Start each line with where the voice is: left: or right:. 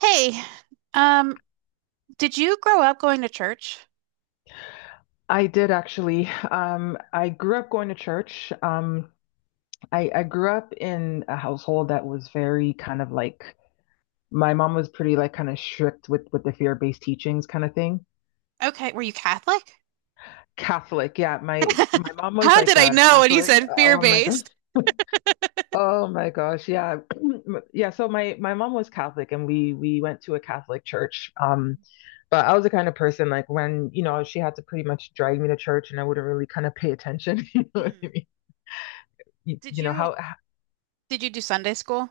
right: Hey, um, did you grow up going to church?
left: I did actually. I grew up going to church. I grew up in a household that was very kind of like my mom was pretty like kind of strict with the fear-based teachings kind of thing.
right: Okay, were you Catholic?
left: Catholic, yeah. My mom was
right: How did
left: like
right: I
left: a
right: know when you
left: Catholic.
right: said
left: Oh my gosh.
right: fear-based?
left: Oh my gosh, yeah. Yeah, so my mom was Catholic and we went to a Catholic church. But I was the kind of person like when, you know, she had to pretty much drag me to church and I wouldn't really kind of pay attention, you know what I
right: Mhm.
left: mean? you,
right: Did
left: you know
right: you
left: how
right: did you do Sunday school?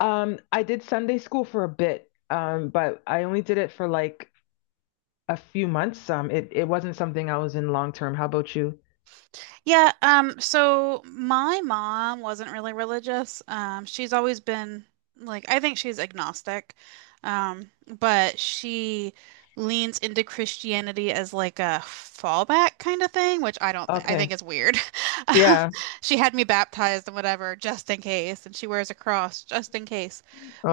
left: I did Sunday school for a bit, but I only did it for like a few months. It wasn't something I was in long term. How about you?
right: Yeah, so my mom wasn't really religious. She's always been like I think she's agnostic. But she leans into Christianity as like a fallback kind of thing, which I don't think I
left: Okay.
right: think is weird.
left: Yeah.
right: She had me baptized and whatever just in case, and she wears a cross just in case.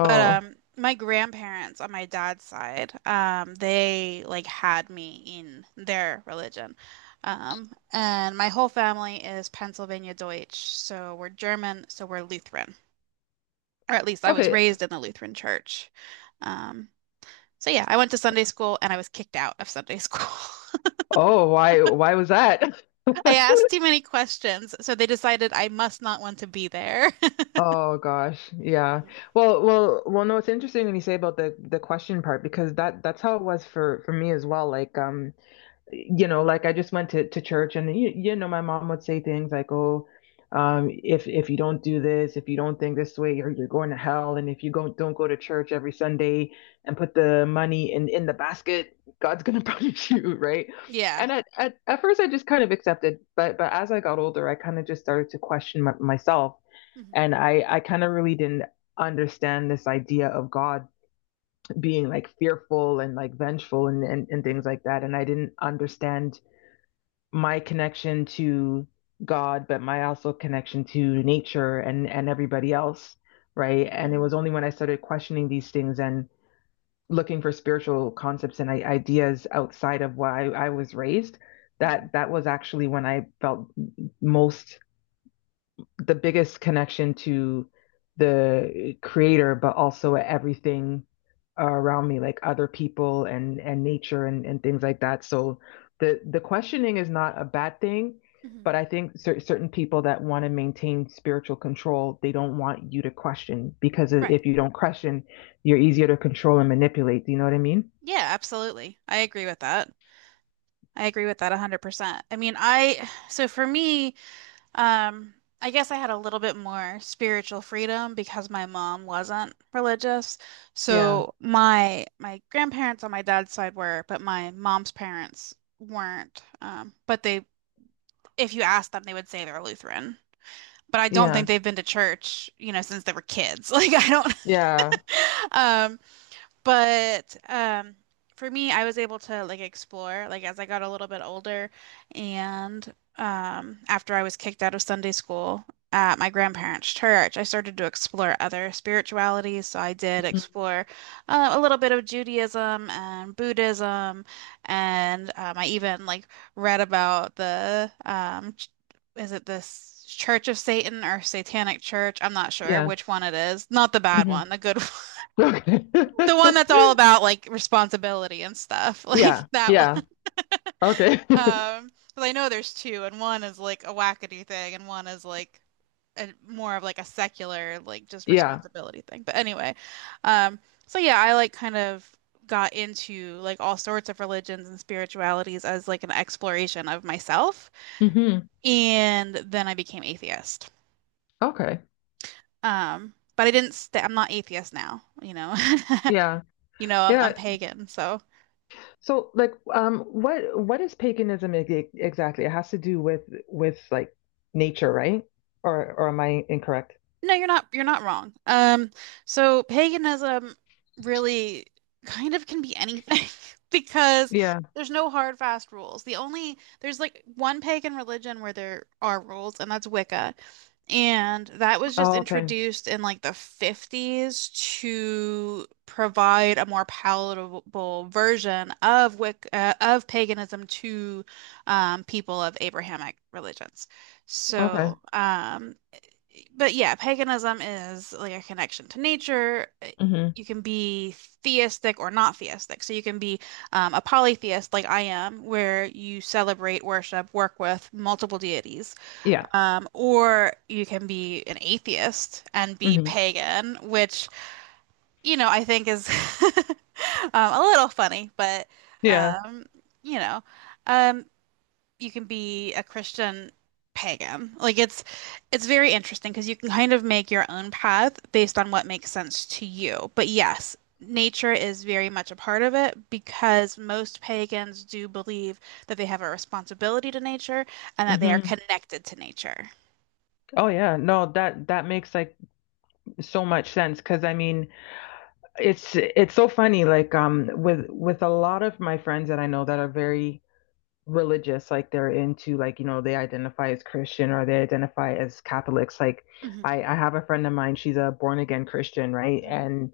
right: But um my grandparents on my dad's side, they like had me in their religion. And my whole family is Pennsylvania Deutsch, so we're German, so we're Lutheran. Or at least I was
left: Okay.
right: raised in the Lutheran church. Um, so I went to Sunday school and I was kicked out of Sunday school.
left: Oh, why was that?
right: I asked too many questions, so they decided I must not want to be there.
left: Oh gosh, yeah. Well, well, well. No, it's interesting when you say about the question part because that's how it was for me as well. Like, you know, like I just went to church and my mom would say things like, "Oh, if you don't do this, if you don't think this way, you're going to hell, and if you go, don't go to church every Sunday and put the money in the basket, God's gonna punish you," right?
right: Yeah.
left: And at first, I just kind of accepted, but as I got older, I kind of just started to question myself,
right: hmm
left: and I kind of really didn't understand this idea of God being like fearful and like vengeful and
right: hmm
left: things like that, and I didn't understand my connection to God, but my also connection to nature and everybody else, right? And it
right: hmm
left: was only when I started questioning these things and looking for spiritual concepts and ideas outside of why I was raised
right: hmm
left: that was actually when I felt most the biggest connection to the creator, but also everything around me, like other people and nature and things like that. So the questioning is not a bad thing, but
right: hmm
left: I think certain people that want to maintain spiritual control, they don't want you to question because
right: Right.
left: if you don't question, you're easier to control and manipulate. Do you know what I mean?
right: Yeah, absolutely. I agree with that. I agree with that 100%. I mean, so for me, um, I guess I had a little bit more spiritual freedom because my mom wasn't religious.
left: Yeah,
right: So my grandparents on my dad's side were, but my mom's parents weren't. But if you asked them, they would say they're Lutheran. But I don't
left: yeah,
right: think they've been to church, since they were kids. Like I
left: yeah,
right: don't. But for me, I was able to like explore like as I got a little bit older, and after I was kicked out of Sunday school at my grandparents' church, I started to explore other spiritualities. So I did
left: mhm,
right: explore a little bit of Judaism and Buddhism, and I even like read about the is it this Church of Satan or Satanic Church? I'm not sure
left: yeah,
right: which one it is. Not the bad
left: mhm.
right: one, the good
left: Okay.
right: the one that's all about like responsibility and stuff, like
left: Yeah,
right: that one.
left: yeah, okay.
right: Because I know there's two, and one is like a wackadoo thing, and one is like a, more of like a secular, like just
left: Yeah.
right: responsibility thing. But anyway, um, I like kind of got into like all sorts of religions and spiritualities as like an exploration of myself,
left: Hmm.
right: and then I became atheist.
left: Okay.
right: But I didn't stay, I'm not atheist now, you know.
left: Yeah.
right: You know, I'm
left: Yeah.
right: pagan, so
left: So like what is paganism exactly? It has to do with like nature, right? Or am I incorrect?
right: No, you're not wrong. So paganism really kind of can be anything because
left: Yeah.
right: there's no hard fast rules. The only there's like one pagan religion where there are rules, and that's Wicca. And that was just
left: Oh, okay.
right: introduced in like the 50s to provide a more palatable version of Wicca, of paganism to people of Abrahamic religions.
left: Okay.
right: So, but yeah, paganism is like a connection to nature.
left: Hmm.
right: You can be theistic or not theistic. So you can be a polytheist like I am, where you celebrate, worship, work with multiple deities.
left: Yeah.
right: Or you can be an atheist and be
left: Hmm.
right: pagan, which, you know, I think is a little funny, but,
left: Yeah.
right: um, you know. Um, you can be a Christian pagan. Like it's very interesting because you can kind of make your own path based on what makes sense to you. But yes, nature is very much a part of it because most pagans do believe that they have a responsibility to nature and that they are
left: Hmm.
right: connected to nature.
left: Oh yeah. No, that that makes like so much sense because I mean, it's so funny like with a lot of my friends that I know that are very religious, like they're into like, you know, they identify as Christian or they identify as Catholics. Like
right: hmm
left: I have a friend of mine, she's a born again Christian, right?
right: hmm
left: And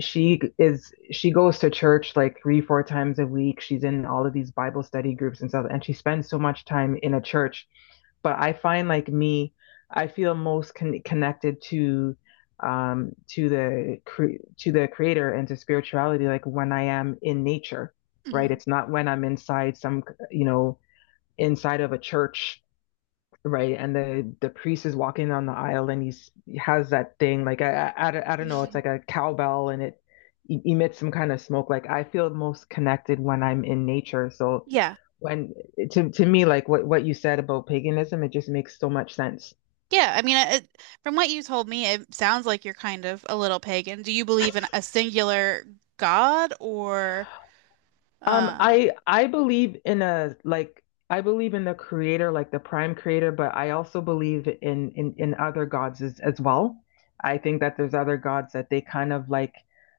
left: she is she goes to church like three, four times a week. She's in all of these Bible study groups and stuff, and she spends so much time in a church. But I find like me, I feel most connected to the to the creator and to spirituality like when I am in nature right?
right: hmm
left: It's not when I'm inside some, you know, inside of a church, right? And the priest is walking down the aisle and he has that thing like I don't- know, it's
right: hmm
left: like a cowbell and it emits some kind of smoke. Like I feel most connected when I'm in nature. So
right: Yeah.
left: when to me, like what you said about paganism, it just makes so much sense.
right: Yeah, I mean, it, from what you told me, it sounds like you're kind of a little pagan. Do you believe in a singular god or um
left: I believe in a like I believe in the creator, like the prime creator, but I also believe in in other gods as well. I think that there's other gods that they kind of like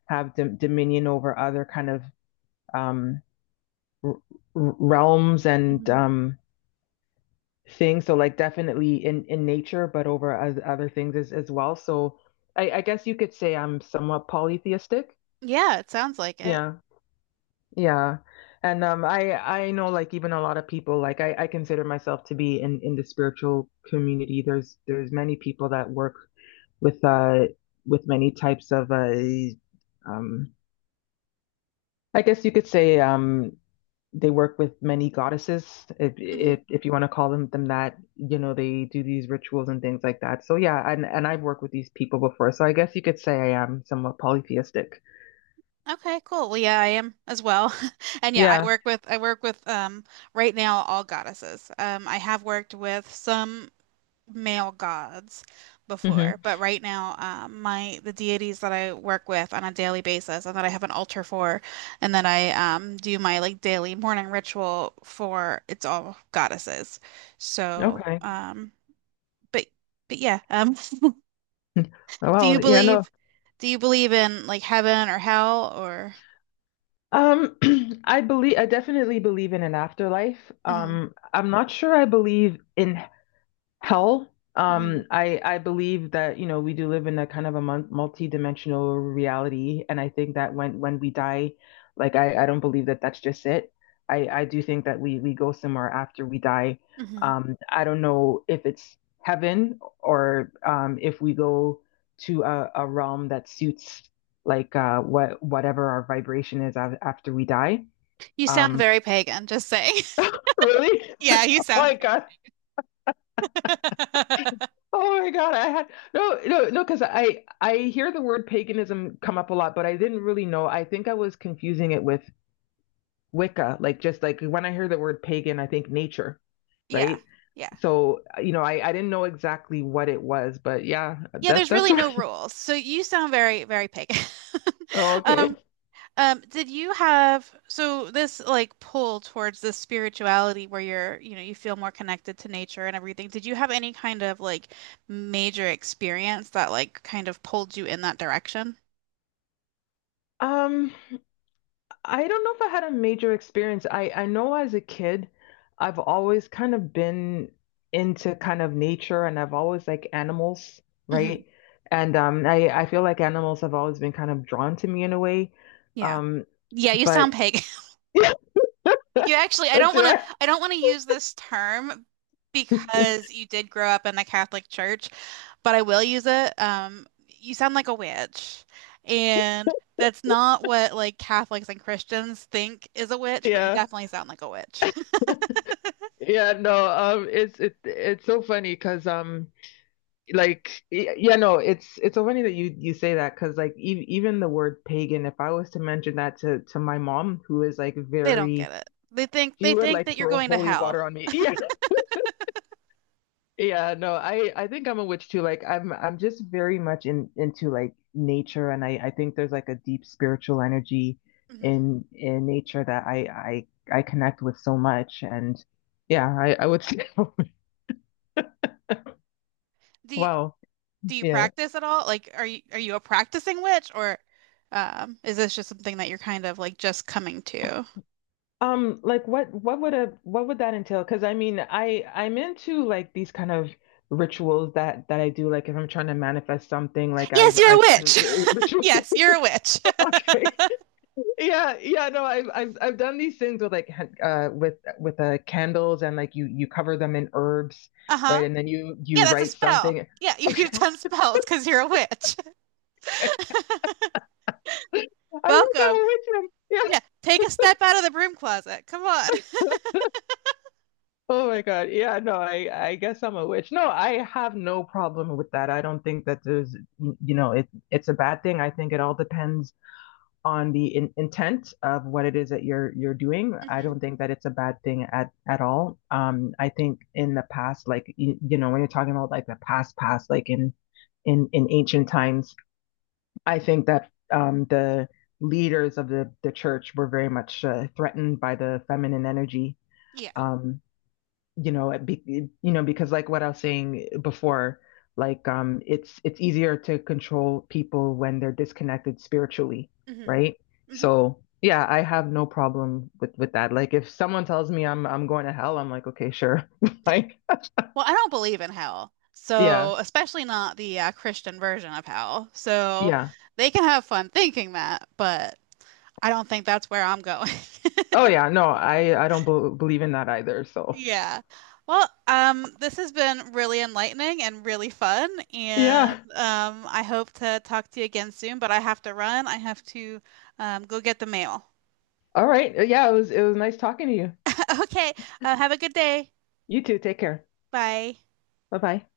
left: have dominion over other kind of um r realms and things. So like definitely in nature, but over other things as well. So I guess you could say I'm somewhat polytheistic.
right: Yeah, it sounds like it.
left: Yeah. Yeah. And I know like even a lot of people like I consider myself to be in the spiritual community. There's many people that work with with many types of um I guess you could say they work with many goddesses if if
right: hmm
left: if you want to call them that. You know, they do these rituals and things like that. So yeah, and I've worked with these people before. So I guess you could say I am somewhat polytheistic.
right: Okay, cool. Well, yeah, I am as well. And yeah, I
left: Yeah.
right: work with I work with um right now all goddesses. I have worked with some male gods
left: Hmm.
right: before, but right now my the deities that I work with on a daily basis and that I have an altar for and that I do my like daily morning ritual for it's all goddesses. So,
left: Okay.
right: but but yeah, Do
left: Well,
right: you
left: yeah, no.
right: believe do you believe in like heaven or hell or
left: Um, I believe I definitely believe in an afterlife.
right: Mhm,
left: I'm not sure I believe in hell.
right: mhm,
left: I believe that, you know, we do live in a kind of a multi-dimensional reality, and I think that when we die, like I don't believe that that's just it. I do think that we go somewhere after we die.
right: mhm.
left: I don't know if it's heaven or if we go to a realm that suits like whatever our vibration is after we die.
right: You sound
left: Um,
right: very pagan, just saying.
left: really?
right: Yeah, you sound
left: Like I Oh my God, I had no, no, no, because I hear the word paganism come up a lot, but I didn't really know. I think I was confusing it with Wicca, like just like when I hear the word pagan, I think nature,
right: yeah,
left: right?
right: yeah.
left: So, you know, I didn't know exactly what it was, but yeah,
right: Yeah,
left: that
right: there's
left: that's
right: really no
left: what.
right: rules. So you sound very, very pagan.
left: Oh, okay.
right: Um, did you have so this like pull towards this spirituality where you're, you know, you feel more connected to nature and everything. Did you have any kind of like major experience that like kind of pulled you in that direction?
left: Um, I don't know if I had a major experience. I know as a kid, I've always kind of been into kind of nature and I've always like animals,
right: hmm
left: right? And I feel like animals have always been kind of drawn to me in a way.
right: Yeah.
left: Um,
right: Yeah, you sound
left: but
right: pagan.
left: yeah,
right: You actually, I don't
left: do
right: want to,
left: I?
right: I don't want to use this term because you did grow up in the Catholic Church, but I will use it. You sound like a witch, and that's not what like Catholics and Christians think is a witch, but you
left: Yeah.
right: definitely sound like a witch.
left: Yeah, no, it's it's so funny because like yeah, no, it's so funny that you say that because like e even the word pagan, if I was to mention that to my mom, who is like
right: They don't
left: very
right: get it. They think
left: she
right: they
left: would
right: think
left: like
right: that you're
left: throw
right: going to
left: holy
right: hell.
left: water on me. Yeah. Yeah, no, I think I'm a witch too. Like I'm just very much in into like nature and I think there's like a deep spiritual energy
right: hmm
left: in nature that I connect with so much and yeah, I would say
right: Do you,
left: wow.
right: do you
left: Yeah.
right: practice at all? Like, are you a practicing witch, or is this just something that you're kind of like just coming to?
left: Like what would a what would that entail? Because I mean, I'm into like these kind of rituals that I do like if I'm trying to manifest something like
right: Yes,
left: I've
right: you're a
left: I've done
right: witch.
left: ritual.
right: Yes, you're a witch.
left: Okay. Yeah, yeah, no I've done these things with like with with candles and like you cover them in herbs right
right: Uh-huh.
left: and then you
right: Yeah, that's a
left: write
right: spell.
left: something
right: Yeah,
left: okay
right: you've done spells because you're a witch.
left: I guess I'm
right: Welcome.
left: a witch then. Yeah,
right: Yeah, take a step out of the broom closet. Come on.
left: oh my God yeah, no I guess I'm a witch no I have no problem with that I don't think that there's you know it's a bad thing I think it all depends on the intent of what it is that you're doing. I
right: hmm
left: don't think that it's a bad thing at all. I think in the past, like you know, when you're talking about like the past past, like in in ancient times, I think that the leaders of the church were very much threatened by the feminine energy.
right: Yeah.
left: Um, you know, it be, you know, because like what I was saying before, like it's easier to control people when they're disconnected spiritually,
right: hmm
left: right?
right: hmm
left: So yeah, I have no problem with that. Like if someone tells me I'm going to hell, I'm like, okay, sure. Like
right: Well, I don't believe in hell,
left: yeah,
right: so especially not the Christian version of hell. So
left: yeah.
right: they can have fun thinking that, but I don't think that's where I'm going.
left: Oh yeah, no, I don't believe in that either. So
right: Yeah. Well, this has been really enlightening and really fun, and
left: yeah,
right: I hope to talk to you again soon, but I have to run. I have to go get the mail.
left: all right. Yeah, it was nice talking to you.
right: Okay, have a good day.
left: You too. Take care.
right: Bye.
left: Bye bye.